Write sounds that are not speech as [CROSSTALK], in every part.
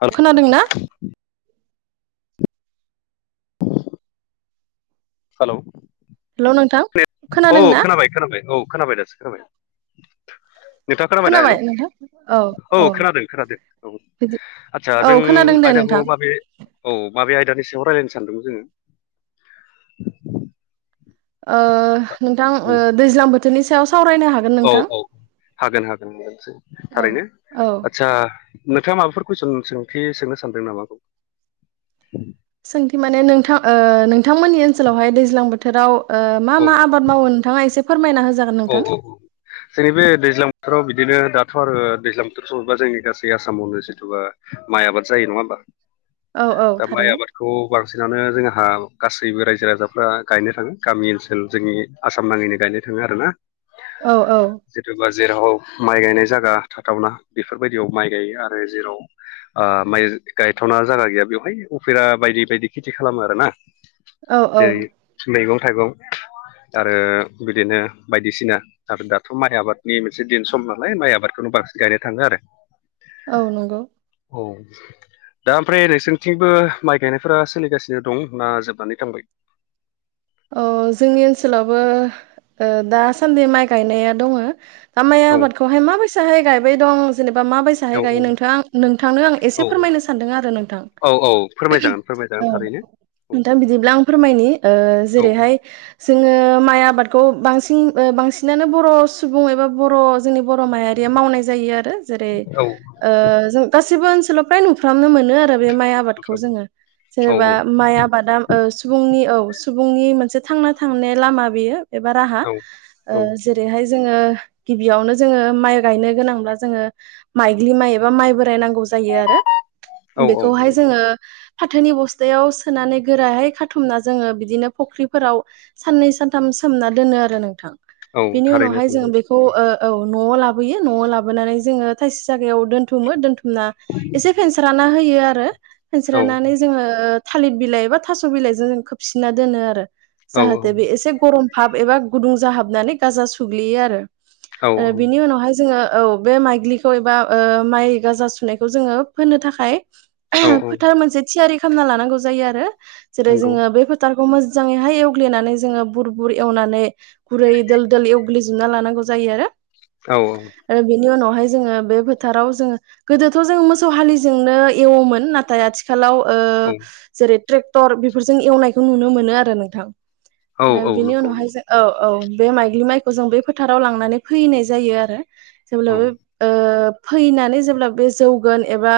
हेल खोनादोंना [INAUDIBLE] hello hello नोंथां औ खोनादों ना खोनाबाय खोनाबाय औ खोनाबाय दासो खोनाबाय नोंथाङा खोनाबायना हेल' औ खोनादों खोनादों औ बिदि आदसा औ जों खोनादों दे आयदाखौ नोंथां माबे औ माबे आयदानि रायज्लायनो सानदोंमोन जोङो नोंथां जोङो दैज्लां बोथोरनि सायाव सावरायनो हागोन औ नोंथां औ हागोन हागोन औ थारैनो औ आदसा नोंथाङा माबाफोर कुइसन सोंथि सोंनो सानदों नामा आंखौ सोंथि माने नोंथां ओ नोंथांमोननि ओनसोलावहाय दैज्लां बोथोराव मा औ मा आबाद मावो नोंथाङा एसे फोरमायना हो औ औ औ जोंनि बे दैज्लां बोथोराव बिदिनो दा थ' आरो दैज्लां बोथोर सफैबा जोंनि गासै आसामावनो जथुबा माइ आबाद जायो नङा होमबा औ औ दा माइ थारैनो आबादखौ बांसिनानो जोंहा जोंहा गासैबो रायजो राजाफ्रा गायनो थाङो गामि ओनसोल जोंनि आसाम नाङैनो गायनो थाङो आरोना। औ औ जिथुबा जेराव माइ गायनाय जागा थाथावना बेफोरबायदियाव माइ गायो आरो जेराव माइ गायथ'ना जायगा गैया बेवहाय उफेरा बायदि बायदि खेथि खालामो आरोना औ औ जेरै मैगं थाइगं आरो बिदिनो बायदिसिना आरो दाथ' माइ आबादनि मोनसे दिन सम नालाय माइ आबादखौनो बांसिन गायनो थाङो आरो औ नंगौ [INAUDIBLE] दा ओमफ्राय नोंसोरनिथिंबो माइ गायनायफोरा सोलिगासिनो दं ना जोबनानै थांबाय अ जोंनि ओनसोलावबो दासान्दि माइ गायनाया दङ दा माइ औ आबादखौहाय माबायसाहाय गायबाय दं जेनेबा माबायसाहै औ गायो नोंथां नोंथांनो आं एसे औ फोरमायनो सानदों आरो नोंथां औ औ फोरमायजागोन फोरमायजागोन औ थारैनो औ नोंथां बिदिब्ला आं फोरमायनि औ जेरैहाय। जोङो माइ आबादखौ बांसिन बांसिनानो बर' सुबुं एबा बर' जोंनि बर' माहारियाव मावनाय जायो आरो जेरै औ गासिबो ओनसोलाव फ्राय नुफ्रामनो मोनो आरो बे माइ आबादखौ जोङो औ जेनेबा माइ आबादा सुबुंनि औ सुबुंनि मोनसे थांना थांनाय लामा बेयो एबा राहा औ जेरैहाय जोङो गिबियावनो जोङो माइ गायनो गोनां जोङो माइग्लि माइ एबा माइ बोराय नांगौ नांगौ जायो आरो औ बेखौहाय नंगौ जोङो फाथोनि बस्थायाव सोनानै गोराहाय खाथुमना जोङो बिदिनो फुख्रिफोराव साननै सानथाम सोमना दोनो आरो नोंथां। औ बेनि थारैनो उनावहाय जों बेखौ ओ औ। न'आव लाबोयो न'आव लाबोनानै जोङो थायसे जागायाव दोन्थुमो दोनथुम ना एसे फेनस्राना होयो आरो नंगौ फेनस्रानानै जोङो थालिर बिलाइ एबा थास' बिलाइजों जों खोबसिनना दोनो आरो औ औ जाहाथे बे एसे गरम हाब एबा गुदुं जाहाबनानै गाजा सुग्लियो आरो औ आरो बिनि उनावहाय जोङो औ बे माइग्लिखौ एबा माइ गाजा सुनायखौ जोङो फोनो थाखाय औ औ फोथार मोनसे थियारि खालामना लानांगौ जायो आरो जेरै नंगौ जोङो बे फोथ खौ मोजाङै हाय एवग्लेनानै जोङो बुर बुर एवनानै गुरै दोल दोल ग्लि जोबना लानांगौ जायो आरो औ आरो बेनि उनाव बेहाय जोङो बे फोथाराव जोङो गोदोथ' जोङो मोसौ हालिजोंनो एवोमोन नाथाय आथिखालाव औ जेरै ट्रेक्टर बेफोरजों एवनायखौ नुनो मोनो आरो नोंथां। आरो बिनि उनावहाय जों औ औ बे माइग्लि माइखौ जों बे फोथाराव लांनानै फोहैनाय जायो आरो औ जेब्लाबो। फोयैनानै जेब्ला बे जौगोन एबा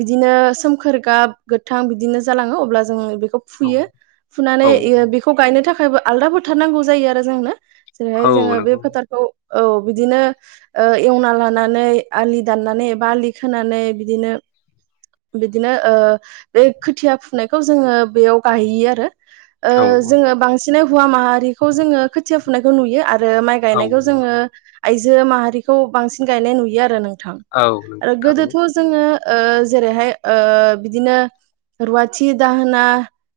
बिदिनो सोमखोर गाब गोथां बिदिनो जालां ओ अब्ला जों बेखौ फुयो फुनानै बेखौ गायनो थाखायबो आलदा बुथारनांगौ जायो आरो जोंनो जेरैहाय जोङो बे फोथारखौ औ बिदिनो एवना लानानै आलि दाननानै एबा आलि खोनानै बिदिनो बिदिनो बे खोथिया फुनायखौ जोङो बेयाव गाह बि जोङो बांसिनै हौवा माहारिखौ जोङो खोथिया फुनायखौ नुयो आरो। आरो माइ गायनायखौ नंगौ जोङो आयजो माहारिखौ बांसिन गायनाय नुयो आरो नों थ औ आरो नंगौ थारैनो गोदोथ' जोङो जेरैहाय बिदिनो रुवाथि दाहोना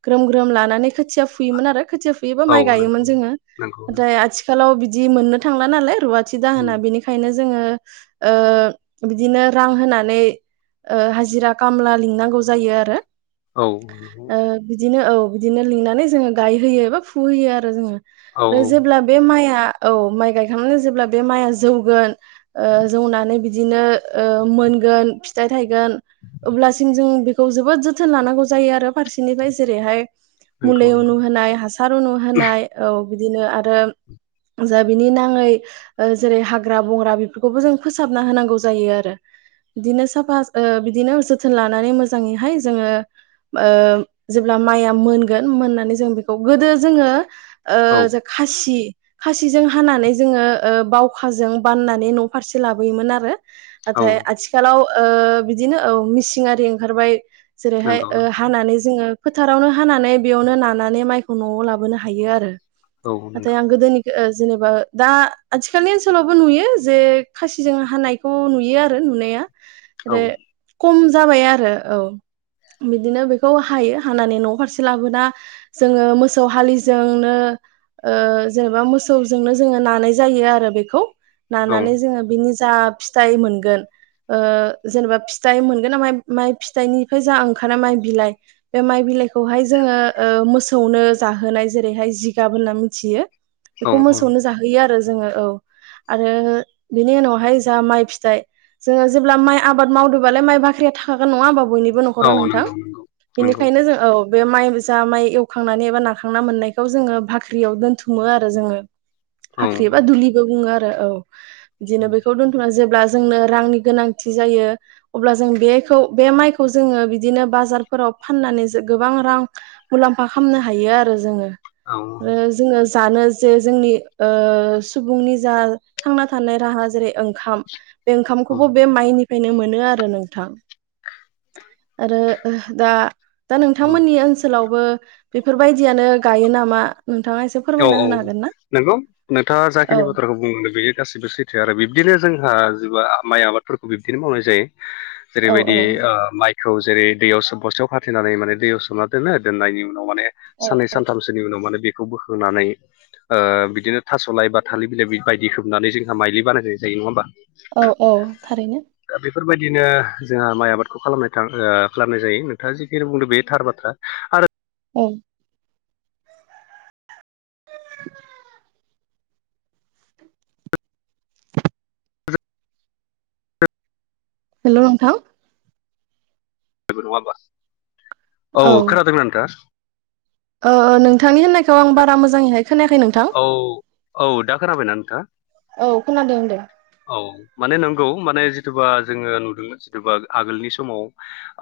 ग्रोम ग्रोम लानानै खोथिया फुयोमोन आरो खोथिया फुयोबा औ माइ नंगौ गायोमोन जोङो नंगौ नंगौ नाथाय आथिखालाव बि जि मोननो थांला नालाय रुवाथि उम दाहोना बेनिखायनो। जोङो बिदिनो रां होनानै हाजिरा खामला लिंनांगौ जायो आरो औ औ ओ बिदिनो औ बिदिनो लिंनानै जोङो गायहोयो एा फुहोयो आरो जोङो औ औ ओमफ्राय जेब्ला बे माइआ औ माइ गायखांनानै जेब्ला बे माइआ जौगोन जौनानै बिदिनो मोनगोन फिथाइ थाइगोन अब्लासिम जों बेखौ जोबोद जोथोन लानांगौ जायो आरो फारसेनिफ्राय जेरैहाय नंगौ मुलि नंगौ उनुहोनाय हासार उनु होनोनाय औ बिदिनो आरो जा बिनि नाङै जेरै हाग्रा बंग्रा बेफोरखौबो जों फोसाबना होनांगौ जायो आरो। बिदिनो साफा बिदिनो जोथोन लानानै मोजाङैहाय जोङो। जेब्ला माइया मोनगोन मोननानै जों बेखौ गोदो जोङो औ ज खासि खासिजों हानानै जोङो बावखाजों बाननानै न' फारसे लाबोयोमोन आरो। औ नाथाय आथिखालाव बिदिनो औ मिसिं आरारि ओंखारबाय जेरैहाय नंगौ ओ हानानै जोङो फोथारावनो हानानै बेयावनो नानानै माइखौ न'आव लाबोनो हायो आरो औ नंगौ नाथाय आं गोदोनि जेनेबा दा आथिखालनि ओनसोलावबो नुयो जे खासिजों हानायखौ नुयो आरो नुनाया औ आरो खम जाबाय आरो औ बिदिनो बेखौ हायो थांनानै न' फारसे लाबोना जोङो मोसौ हालिजोंनो जेनेबा मोसौजोंनो जोङो नानाय जायो आरो बेखौ नानानै औ जोङो बिनि जा फिथाइ मोनगोन जेनेबा फिथाइ मोनगोन न माइ फिथाइनिफ्राय जा ओंखारा माइ बिलाइ बे माइ बिलाइखौहाय जोङो मोसौनो जाहोनाय जेरैहाय जिगाब होनना मिथियो बेखौ औ मोसौनो जाहोयो आरो जोङो औ आरो बिनि उनावहाय जाों माइ फिथाइ जोङो जेब्ला माइ आबाद मावदोंबालाय माइ बाख्रिया थाखाागोन नङा होनोमबाब बयनिबो औ न'खराव नोंथां नंगौ नंगौ नंगौ बेनिखायनो जों औ बे माइ जा माइ एवखांनानै एबा नाखांना मोननायखौ जोङो बाख्रियाव दोनथुमो आरो जोङो औ फाख्रि एबा दुलिबो बुङो आरो औ बिदिनो बेखौ दोनथ'ना जेब्ला ग ज म ज बि बार फोराव फाननानै गोबां रां मुलाम्फा खालामनो हायो आरो जोङो जोङो जानो जे जोंनि सुबुंनि जा थांना थानाय राहा जेरै ओंखाम बे औ ओंखामखौबो बे माइनिफ्रायनो मोनो आरो नोंथां आरो दा दा नोंथांमोननि ओनसोलावबो बेफोरबायदियानो गायो नामा नोंथाङा एसे औ फोरमायना औ होनो हागोन ना? नंगौ नोंथाङा औ जाखिनि बाथ्राखौ बुंगो बेयो गासिबो सैथो आरो बिब्दिनो जोंहा ज माइ आबादफोरखौ बिब्दिनो मावनाय जायो औ जेरैबायदि माइ खौ जेरै दैयाव सोम बस्ायाव खाथनानै माने दैयाव सोमना दोनो दोननायनि ाव माने औ साननै सानथामसोनि उनाव माने बेखौ बोखोनानै बिदिनो थास'लाय बा थालिर बिलाइ बायदि खोबनानै जोंहा माइलि बानायहोनाय जायो नङा होमबा औ औ थारैनो बेफोर बायदिनो जोंहा माइ आबादखौ खालामनाय थां खालामनाय जायो नोंथाङा जिखिनि बुंदों बे थार बाथ्रा आरो औ [INAUDIBLE] हेल' नोंथां। जेबो नङा होमबा औ खोनादोंना नोंथाङा? ओ ओ नोंथांनि होननायखौ आं बारा मोजाङैहाय खोनायाखै नोंथां औ औ दा खोनाबायना नोंथाङा औ खोनादों दे औ माने नोंगौ माने जिथुबा जोङो नुदों जिथुबा आगोलनि समाव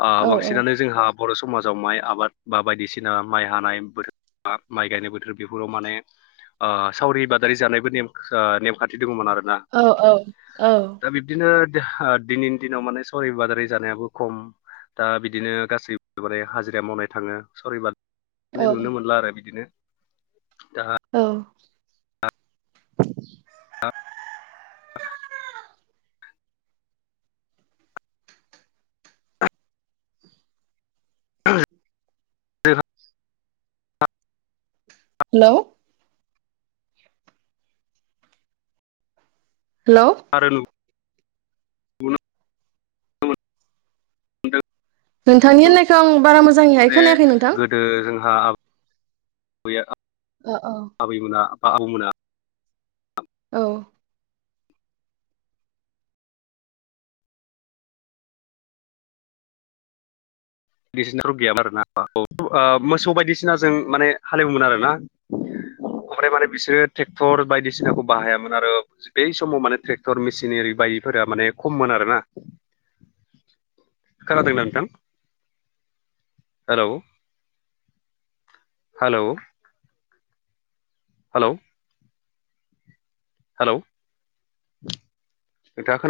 ओ औ औ बांसिनानो जोंहा बर' समाजाव माइ आबाद बा बायदिसिना माइ हानाय बोथोर माइ गायनाय बोथोर बेफोराव माने ओ सावरि बादारि जानायबो ने नेमखान्थि दङ'मोन आरो औ औ औ [UNINTELLIGIBLE] दा औ बिब्दिनो ओ दिनैनि दिनाव माने सवरि बादारि जानायाबो खम दा बिदिनो गासैबो माने हाजिरा मावनाय थाङो सवरि बा नुनो मोनला आरो बिदिनो जाहा उम ज [INAUDIBLE] हेल' हेल' बुं [INAUDIBLE] नोंथांनि होननायखो आं बारा मोजाङैहाय खोनायाखै नोंथां आहा ओ औ [INAUDIBLE] आबैमोना बा आबौमोना औ बायदिसिनाथ' [INAUDIBLE] ओ गैयामोन आरोना औ मोसौ बायदिसिनाजों माने हालेवोन आरोना। ओमफ्राय माने बिसोरो टेक्टर बायदिसिनाखौ बाहायामोन आरो बै समाव माने ट्रेक्टर मेसिन एरि बा बाहायिफोरा माने खममोन आरोना। खोनादोंना नोंथां? हेल' हेल' हेल' हेलौ नोंथाङा खोना